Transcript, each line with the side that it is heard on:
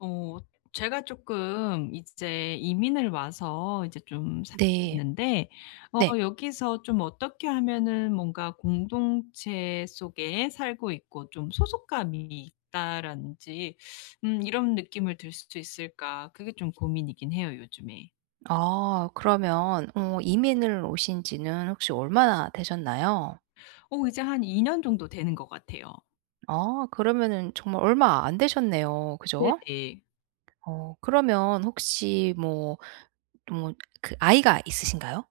left: 어 제가 조금 이제 이민을 와서 이제 좀 살고
right: 네.
left: 있는데
right: 네.
left: 여기서 좀 어떻게 하면은 뭔가 공동체 속에 살고 있고 좀 소속감이 있다라는지 이런 느낌을 들 수 있을까 그게 좀 고민이긴 해요 요즘에.
right: 아 그러면 이민을 오신 지는 혹시 얼마나 되셨나요?
left: 이제 한 2년 정도 되는 것 같아요.
right: 아 그러면은 정말 얼마 안 되셨네요. 그죠?
left: 네네.
right: 어 그러면 혹시 뭐 뭐 그 아이가 있으신가요?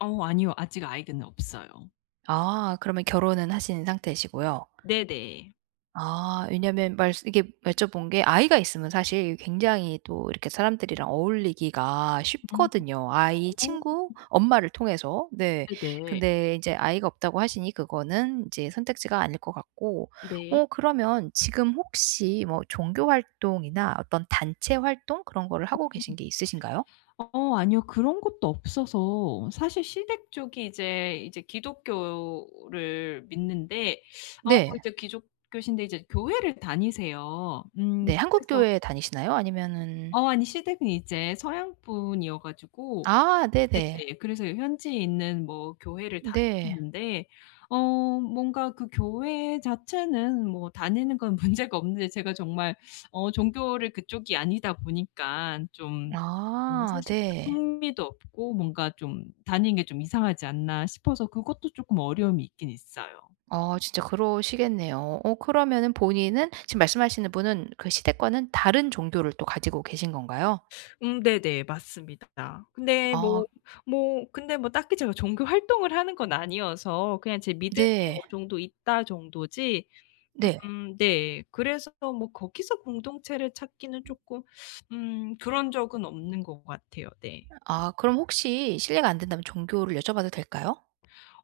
left: 어 아니요. 아직 아이는 없어요.
right: 아 그러면 결혼은 하신 상태시고요.
left: 네네.
right: 아 왜냐면 말 이게 여쭤본 게 아이가 있으면 사실 굉장히 또 이렇게 사람들이랑 어울리기가
left: 음.
right: 쉽거든요. 아이,
left: 어
right: 친구, 엄마를 통해서. 네.
left: 네네.
right: 근데 이제 아이가 없다고 하시니 그거는 이제 선택지가 아닐 것 같고
left: 네.
right: 그러면 지금 혹시 뭐 종교 활동이나 어떤 단체 활동 그런 거를 하고 계신 게 있으신가요?
left: 어 아니요. 그런 것도 없어서 사실 시댁 쪽이 이제 기독교를 믿는데 어
right: 네.
left: 이제 기독교신데 이제 교회를 다니세요.
right: 네. 한국
left: 그래서
right: 교회 다니시나요? 아니면은
left: 어 아니 시댁은 이제 서양 분이어 가지고
right: 아 네네.
left: 네네. 그래서 현지에 있는 뭐 교회를
right: 네.
left: 다니시는데 어 뭔가 그 교회 자체는 뭐 다니는 건 문제가 없는데 제가 정말 종교를 그쪽이 아니다 보니깐 좀
right: 아
left: 사실 좀
right: 네.
left: 흥미도 없고 뭔가 좀 다니는 게 좀 이상하지 않나 싶어서 그것도 쪼끔 어려움이 있긴 있어요.
right: 진짜 그러시겠네요. 그러면은 본인은 지금 말씀하시는 분은 그 시댁과는 다른 종교를 또 가지고 계신 건가요?
left: 네네. 맞습니다. 근데
right: 아
left: 뭐 근데 뭐 딱히 제가 종교 활동을 하는 건 아니어서 그냥 제 믿음이 어느
right: 네.
left: 정도 있다 정도지
right: 네.
left: 네. 그래서 뭐 거기서 공동체를 찾기는 쪼끔 그런 적은 없는 것 같아요. 네.
right: 아 그럼 혹시 실례가 안 된다면 종교를 여쭤봐도 될까요?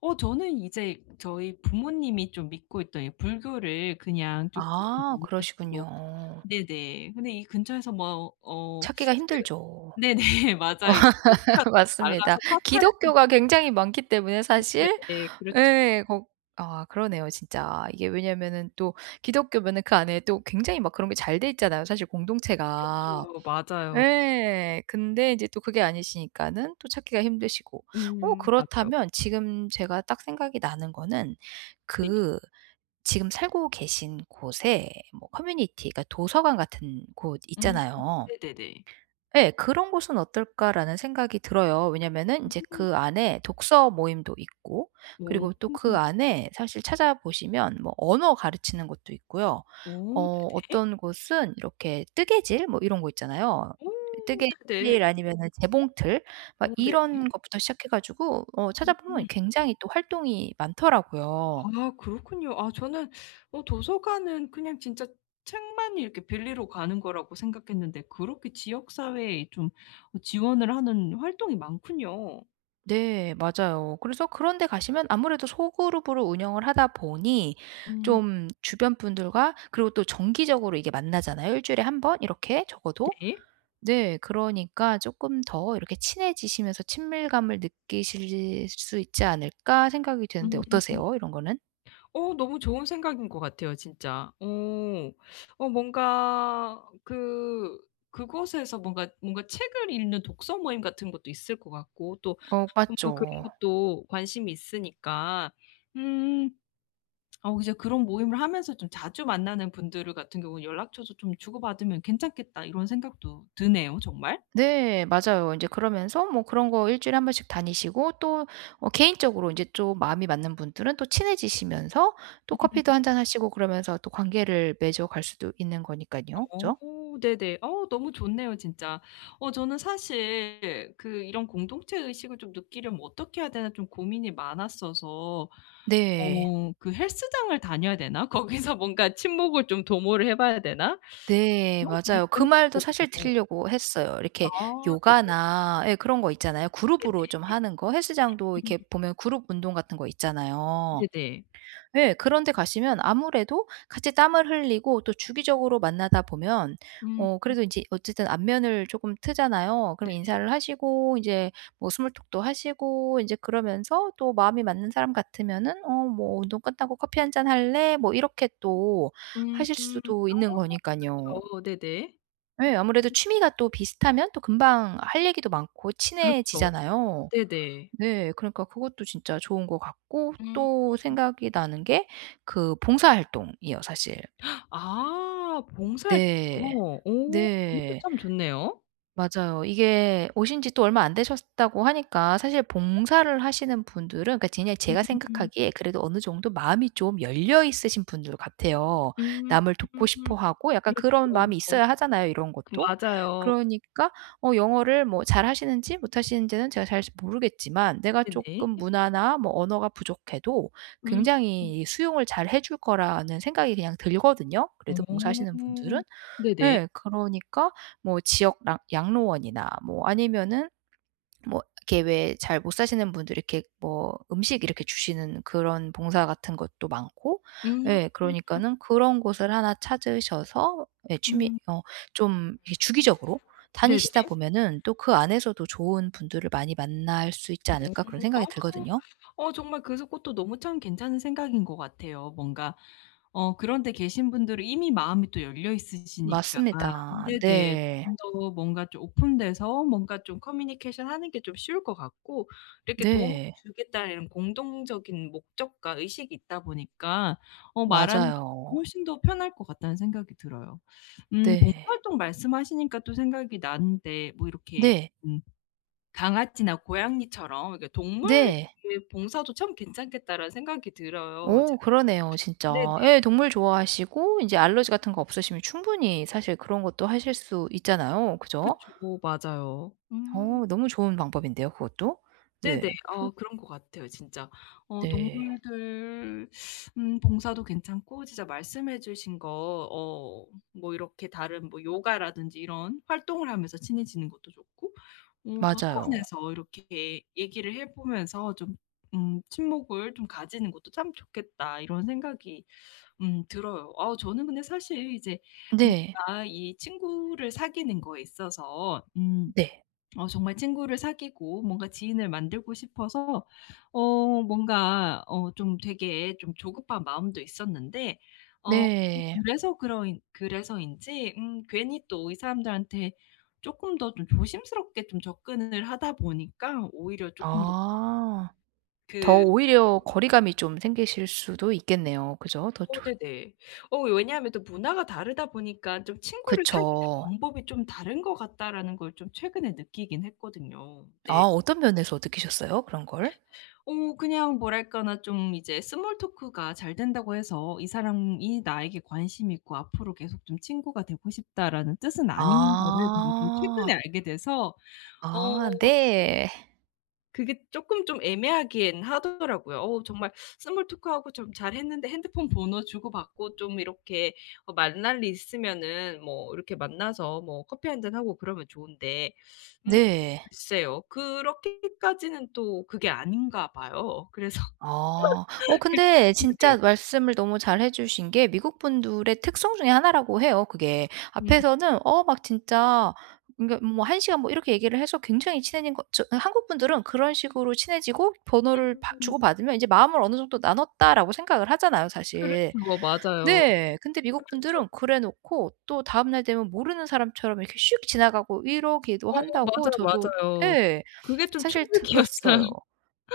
left: 저는 이제 저희 부모님이 좀 믿고 있던 이 불교를 그냥 쪼끔
right: 아
left: 어느
right: 그러시군요.
left: 정도
right: 어,
left: 네네. 근데 이 근처에서 뭐 어
right: 찾기가
left: 제가
right: 힘들죠.
left: 네네. 맞아요. 이제 한국과는 좀
right: 맞습니다.
left: 달라서 사찰을 좀
right: 기독교가 굉장히 많기 때문에 사실
left: 네네. 그렇죠,
right: 예 거 아 그러네요 진짜. 이게 왜냐면은 또 기독교면은 그 안에 또 굉장히 막 그런 게 잘 돼 있잖아요 사실 공동체가.
left: 그렇죠. 맞아요.
right: 예. 근데 이제 또 그게 아니시니까는 또 찾기가 힘드시고.
left: 맞아요.
right: 그렇다면 지금 제가 딱 생각이 나는 거는
left: 네.
right: 그 지금 살고 계신 곳에 뭐 커뮤니티 그러니까 도서관 같은 곳
left: 음
right: 있잖아요.
left: 네네네.
right: 예. '그런 곳은 어떨까.'라는 생각이 들어요. 왜냐면은 이제
left: 음.
right: 그 안에 독서 모임도 있고
left: 오.
right: 그리고 또 그 안에 사실 찾아보시면 뭐 언어 가르치는 것도 있고요. 어
left: 오 네네.
right: 어떤 곳은 이렇게 뜨개질 뭐 이런 거 있잖아요.
left: 오 네네.
right: 뜨개질 아니면은 재봉틀 막
left: 오 네네.
right: 이런 것부터 시작해 가지고 찾아보면
left: 음.
right: 굉장히 또 활동이 많더라고요.
left: 아 그렇군요. 아 저는 도서관은 그냥 진짜 책만 이렇게 빌리러 가는 거라고 생각했는데 그렇게 지역 사회에 좀 지원을 하는 활동이 많군요.
right: 네 맞아요. 그래서 그런 데 가시면 아무래도 소그룹으로 운영을 하다 보니
left: 음
right: 좀 주변 분들과 그리고 또 정기적으로 이게 만나잖아요. 일 주일에 한 번 이렇게 적어도.
left: 네.
right: 네 그러니까 조금 더 이렇게 친해지시면서 친밀감을 느끼실 수 있지 않을까?' 생각이 드는데
left: 음.
right: 어떠세요? 이런 거는?
left: 너무 좋은 생각인 것 같아요 진짜. 어. 뭔가 그 그곳에서 뭔가 책을 읽는 독서 모임 같은 것도 있을 것 같고 또
right: 어
left: 뭔가 그런
right: 맞죠.
left: 것도 관심이 있으니까. 음. 이제 그런 모임을 하면서 좀 자주 만나는 분들 같은 경우는 연락처도 좀 주고받으면 괜찮겠다 이런 생각도 드네요 정말.
right: 네. 맞아요. 이제 그러면서 뭐 그런 거 일 주일에 한 번씩 다니시고 또 개인적으로 인제 좀 마음이 맞는 분들은 또 친해지시면서 또
left: 음.
right: 커피도 한잔 하시고 그러면서 또 관계를 맺어갈 수도 있는 거니깐요.
left: 어
right: 그죠?
left: 네네. 너무 좋네요 진짜. 저는 사실 그 이런 공동체 의식을 좀 느끼려면 어떻게 해야 되나 좀 고민이 많았어서
right: 네.
left: 어 그 '헬스장을 다녀야 되나? 거기서 뭔가 친목을 좀 도모를 해 봐야 되나?'
right: 네.
left: 이런 고민도
right: 맞아요. 그 말도 사실
left: 했었거든요.
right: 드리려고 했어요.
left: 아
right: 이렇게
left: 네네.
right: 요가나 예 그런 거 있잖아요. 그룹으로
left: 네네.
right: 좀 하는 거 헬스장도 이렇게 보면 그룹 운동 같은 거 있잖아요.
left: 네네.
right: 예. 그런 데 가시면 아무래도 같이 땀을 흘리고 또 주기적으로 만나다 보면
left: 음
right: 그래도 인제 어쨌든 안면을 조금 트잖아요. 그럼
left: 네네.
right: 인사를 하시고 인제 뭐 스몰 톡도 하시고 인제 그러면서 또 마음이 맞는 사람 같으면은 "어 뭐 운동 끝나고 커피 한 잔 할래?" 뭐 이렇게 또
left: 음.
right: 하실 수도 있는
left: 어
right: 거니깐요.
left: 그렇죠. 네네.
right: 예. 아무래도 취미가 또 비슷하면 또 금방 할 얘기도 많고
left: 그렇죠.
right: 친해지잖아요.
left: 네네.
right: 네. 그러니까 그것도 진짜 좋은 것 같고
left: 음.
right: 또 생각이 나는 게 그 봉사활동이에요 사실.
left: 아
right: 네.
left: 봉사활동이요? 오 그것도
right: 네.
left: 참 좋네요.
right: 맞아요. 이게 오신 지 또 얼마 안 되셨다고 하니까 사실 봉사를 하시는 분들은 그러니까 그냥 제가
left: 음.
right: 생각하기에 그래도 어느 정도 마음이 좀 열려 있으신 분들 같아요.
left: 음.
right: 남을 돕고 싶어 하고 약간 그런 마음이
left: 그렇죠.
right: 있어야 하잖아요, 이런
left: 그
right: 것도.
left: 맞아요.
right: 그러니까 영어를 뭐 잘하시는지 못하시는지는 제가 잘 모르겠지만 내가 조금
left: 네네.
right: 문화나 뭐 언어가 부족해도
left: 음.
right: 굉장히 수용을 잘해 줄 거라는 생각이 그냥 들거든요,
left: 어.
right: 그래도 봉사하시는 분들은.
left: 네네.
right: 예. 그러니까 뭐 지역 랑 양로원이나 뭐 아니면은 뭐 이렇게 왜 잘 못 사시는 분들이 이렇게 뭐 음식 이렇게 주시는 그런 봉사 같은 것도 많고
left: 음.
right: 예 그러니까는 그런 곳을 하나 찾으셔서 예 취미
left: 음.
right: 어 좀 이렇게 주기적으로
left: 네네.
right: 다니시다 보면은 또 그 안에서도 좋은 분들을 많이 만날 수 있지 않을까 그런 생각이
left: 어.
right: 들거든요.
left: 정말 그래서 그것도 너무 참 괜찮은 생각인 것 같아요. 뭔가 그런 데 계신 분들은 이미 마음이 또 열려 있으시니까
right: 맞습니다.
left: 네네.
right: 네.
left: 좀 더 뭔가 좀 오픈돼서 뭔가 좀 커뮤니케이션 하는 게 좀 쉬울 것 같고 이렇게 도움을
right: 네.
left: 주겠다는 이런 공동적인 목적과 의식이 있다 보니까 말하는 것도
right: 맞아요.
left: 훨씬 더 편할 것 같다는 생각이 들어요.
right: 네.
left: 봉사활동 말씀하시니까 또 생각이 나는데 뭐 이렇게
right: 네.
left: 음 강아지나 고양이처럼 이렇게 동물
right: 네.
left: 이렇게 봉사도 참 괜찮겠다라는 생각이 들어요.
right: 오
left: 제가 또
right: 그러네요
left: 네네.
right: 진짜. 예 동물 좋아하시고 이제 알러지 같은 거 없으시면 충분히 사실 그런 것도 하실 수 있잖아요. 그죠?
left: 그쵸. 어, 맞아요. 음.
right: 너무 좋은 방법인데요 그것도.
left: 네네.
right: 네. 그
left: 그런 것 같아요 진짜. 어
right: 네.
left: 동물들 봉사도 괜찮고 진짜 말씀해 주신 거 어 뭐 이렇게 다른 뭐 요가라든지 이런 활동을 하면서 친해지는 것도 좋고
right: 맞아요.
left: 도서관에서 이렇게 얘기를 해 보면서 좀 '친목을 좀 가지는 것도 참 좋겠다.' 이런 생각이 들어요. 아 저는 근데 사실 이제
right: 네.
left: 뭔가 이 친구를 사귀는 거에 있어서
right: 네.
left: 정말 친구를 사귀고 뭔가 지인을 만들고 싶어서 어 뭔가 어 좀 되게 좀 조급한 마음도 있었는데 어 또
right: 네.
left: 그래서인지 괜히 또 이 사람들한테 조금 더 좀 조심스럽게 좀 접근을 하다 보니까 오히려 조금 더
right: 아. 더
left: 그
right: 오히려 거리감이 좀 생기실 수도 있겠네요. 그죠? 더
left: 어
right: 좋
left: 네네. 왜냐하면 또 문화가 다르다 보니까 좀 '친구를 사귀는
right: 그쵸.
left: 방법이 좀 다른 것 같다.'라는 걸 좀 최근에 느끼긴 했거든요.
right: 아
left: 네.
right: 어떤 면에서 느끼셨어요? 그런 걸?
left: 그냥 뭐랄까나 좀 이제 스몰 토크가 잘 된다고 해서 '이 사람이 나에게 관심 있고 앞으로 계속 좀 친구가 되고 싶다.'라는 뜻은 아닌 거를 제가 좀
right: 아.
left: 최근에 알게 돼서 어
right: 아 네.
left: 그게 쪼끔 좀 애매하긴 하더라고요. 정말 스몰 토크하고 좀 잘했는데 핸드폰 번호 주고받고 좀 이렇게 만날 일 있으면은 뭐 이렇게 만나서 뭐 커피 한잔 하고 그러면 좋은데 음
right: 네.
left: 글쎄요. 그렇게까지는 또 그게 아닌가 봐요. 그래서
right: 아.
left: 그
right: 근데
left: 네네.
right: 진짜 말씀을 너무 잘해 주신 게 미국 분들의 특성 중에 하나라고 해요 그게. 앞에서는 어 막 진짜 그러니까 뭐 한 시간 뭐 이렇게 얘기를 해서 굉장히 친해진 거 저 한국 분들은 그런 식으로 친해지고
left: 음.
right: 주고받으면 이제 '마음을 어느 정도 나눴다.'라고 생각을 하잖아요 사실.
left: 그렇죠. 뭐 맞아요.
right: 네. 근데 미국
left: 그렇죠.
right: 분들은 그래 놓고 또 다음 날 되면 모르는 사람처럼 이렇게 슉 지나가고 이러기도
left: 어
right: 한다고
left: 맞아요,
right: 저도
left: 맞아요.
right: 예.
left: 그게 좀
right: 사실
left: 충격이었어요.
right: 들었어요.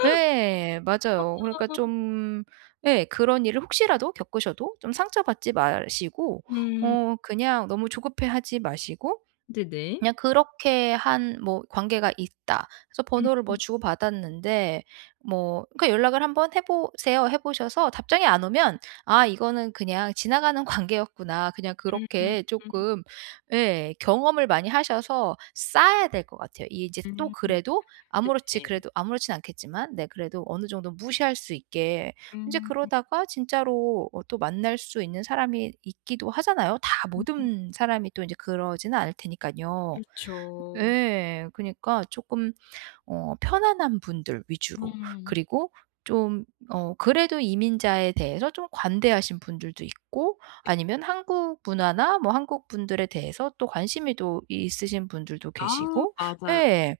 right: 예. 맞아요. 그러니까 좀 예 그런 일을 혹시라도 겪으셔도 좀 상처받지 마시고
left: 음.
right: 그냥 너무 조급해하지 마시고
left: 네네.
right: 그냥 그렇게 한 뭐 관계가 있다. 그래서
left: 음.
right: 번호를 뭐 주고받았는데 뭐 그러니까 연락을 한번 해 보세요. 해 보셔서 답장이 안 오면 '아 이거는 그냥 지나가는 관계였구나.' 그냥 그렇게 조금 예 경험을 많이 하셔서 쌓아야 될 것 같아요. 이 이제 또
left: 음.
right: 그래도 아무렇지
left: 네네.
right: 그래도 아무렇진 않겠지만 네 그래도 어느 정도 무시할 수 있게 이제
left: 음.
right: 그러다가 진짜로 또 만날 수 있는 사람이 있기도 하잖아요. 다 모든 사람이 또 이제 그러지는 않을 테니까요
left: 그렇죠.
right: 예. 그니까 러 조금 편안한 분들 위주로
left: 음.
right: 그리고 좀 그래도 이민자에 대해서 좀 관대하신 분들도 있고 아니면 한국 문화나 뭐 한국 분들에 대해서 또 관심이 또 있으신 분들도
left: 아
right: 계시고
left: 맞아요.
right: 예.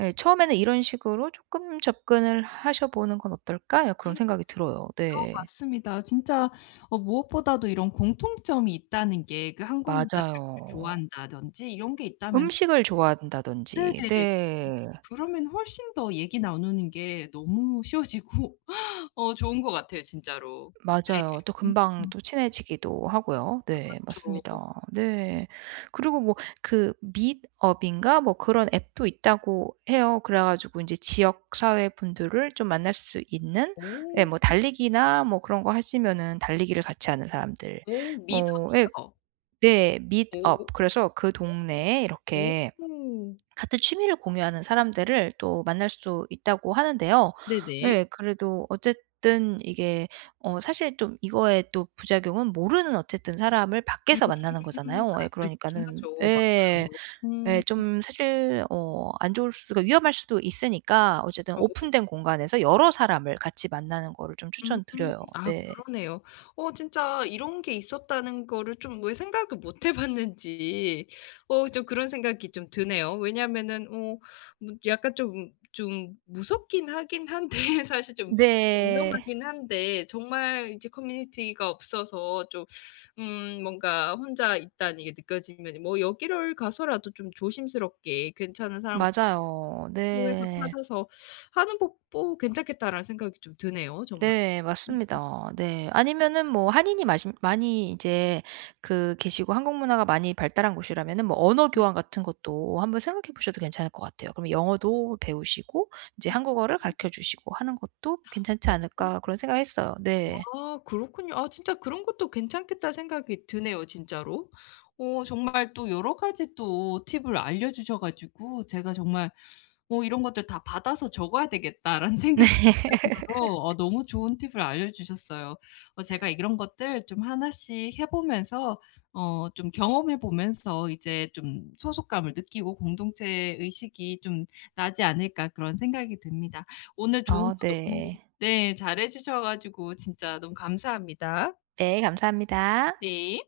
right: 예. '처음에는 이런 식으로 조금 접근을 하셔 보는 건 어떨까?' 예 그런
left: 음
right: 생각이 들어요. 네.
left: 맞습니다. 진짜 무엇보다도 이런 공통점이 있다는 게 그 한국 문화를
right: 맞아요.
left: 좋아한다든지 이런 게 있다면
right: 음식을 좋아한다든지
left: 네네.
right: 네.
left: 그러면 훨씬 더 얘기 나누는 게 너무 쉬워지고 좋은 것 같아요 진짜로. 네.
right: 맞아요. 또 금방
left: 음
right: 또 친해지기도 하고요. 네.
left: 그쵸.
right: 맞습니다. 네. 그리고 뭐 그 meetup인가 뭐 그런 앱도 있다고 해요. 그래 가지고 인제 지역 사회 분들을 좀 만날 수 있는 예
left: 오.
right: 뭐 달리기나 뭐 그런 거 하시면은 달리기를 같이 하는 사람들
left: 오 믿어.
right: 뭐 예
left: 믿어.
right: 네
left: 이요
right: meetup
left: 오.
right: 그래서 그 동네에 이렇게
left: 오.
right: 같은 취미를 공유하는 사람들을 또 만날 수 있다고 하는데요.
left: 네네.
right: 예 그래도 어쨌든 이게 사실 좀 이거의 또 부작용은 모르는 어쨌든 사람을
left: 음.
right: 밖에서 만나는 거잖아요. 예
left: 아 그렇긴
right: 그러니까는
left: 하죠.
right: 예.
left: 맞아요.
right: 예
left: 음.
right: 좀 사실 어 안 좋을 수가 위험할 수도 있으니까 어쨌든
left: 저
right: 오픈된 공간에서 여러 사람을 같이 만나는 거를 좀
left: 음.
right: 추천드려요.
left: 아
right: 네.
left: 그러네요. 진짜 이런 게 있었다는 거를 좀 왜 생각을 못해 봤는지 좀 그런 생각이 좀 드네요. 왜냐하면은 어 뭐 약간 좀 무섭긴 하긴 한데 사실 좀
right: 네.
left: 위험하긴 한데 정말 이제 커뮤니티가 없어서 좀 뭔가 혼자 있다는 게 느껴지면 뭐 여기를 가서라도 좀 조심스럽게 괜찮은 사람
right: 맞아요.
left: 해서
right: 네.
left: 찾아서 하는 법도 괜찮겠다라는 생각이 좀 드네요 정말.
right: 네.
left: 음.
right: 맞습니다. 네. 아니면은 뭐 한인이 마신 많이 이제 그 계시고 한국 문화가 많이 발달한 곳이라면은 뭐 언어 교환 같은 것도 한번 생각해 보셔도 괜찮을 것 같아요. 그럼 영어도 배우시고 이제 한국어를 가르쳐 주시고 하는 것도 '괜찮지 않을까.' 그런 생각 했어요. 네.
left: 아 그렇군요. 아 진짜 그런 것도 괜찮겠다 생각이 드네요 진짜로. 정말 또 여러 가지 또 팁을 알려 주셔 가지고 제가 정말 뭐 이런 것들 다 받아서 적어야 되겠다.'라는
right: 네.
left: 생각이 들 정도로 너무 좋은 팁을 알려주셨어요. 제가 이런 것들 좀 하나씩 해 보면서 좀 경험해 보면서 이제 좀 소속감을 느끼고 공동체 의식이 좀 나지 않을까 그런 생각이 듭니다. 오늘 조언도
right: 어
left: 너무
right: 네.
left: 네 잘해 주셔 가지고 진짜 너무 감사합니다.
right: 네. 감사합니다.
left: 네.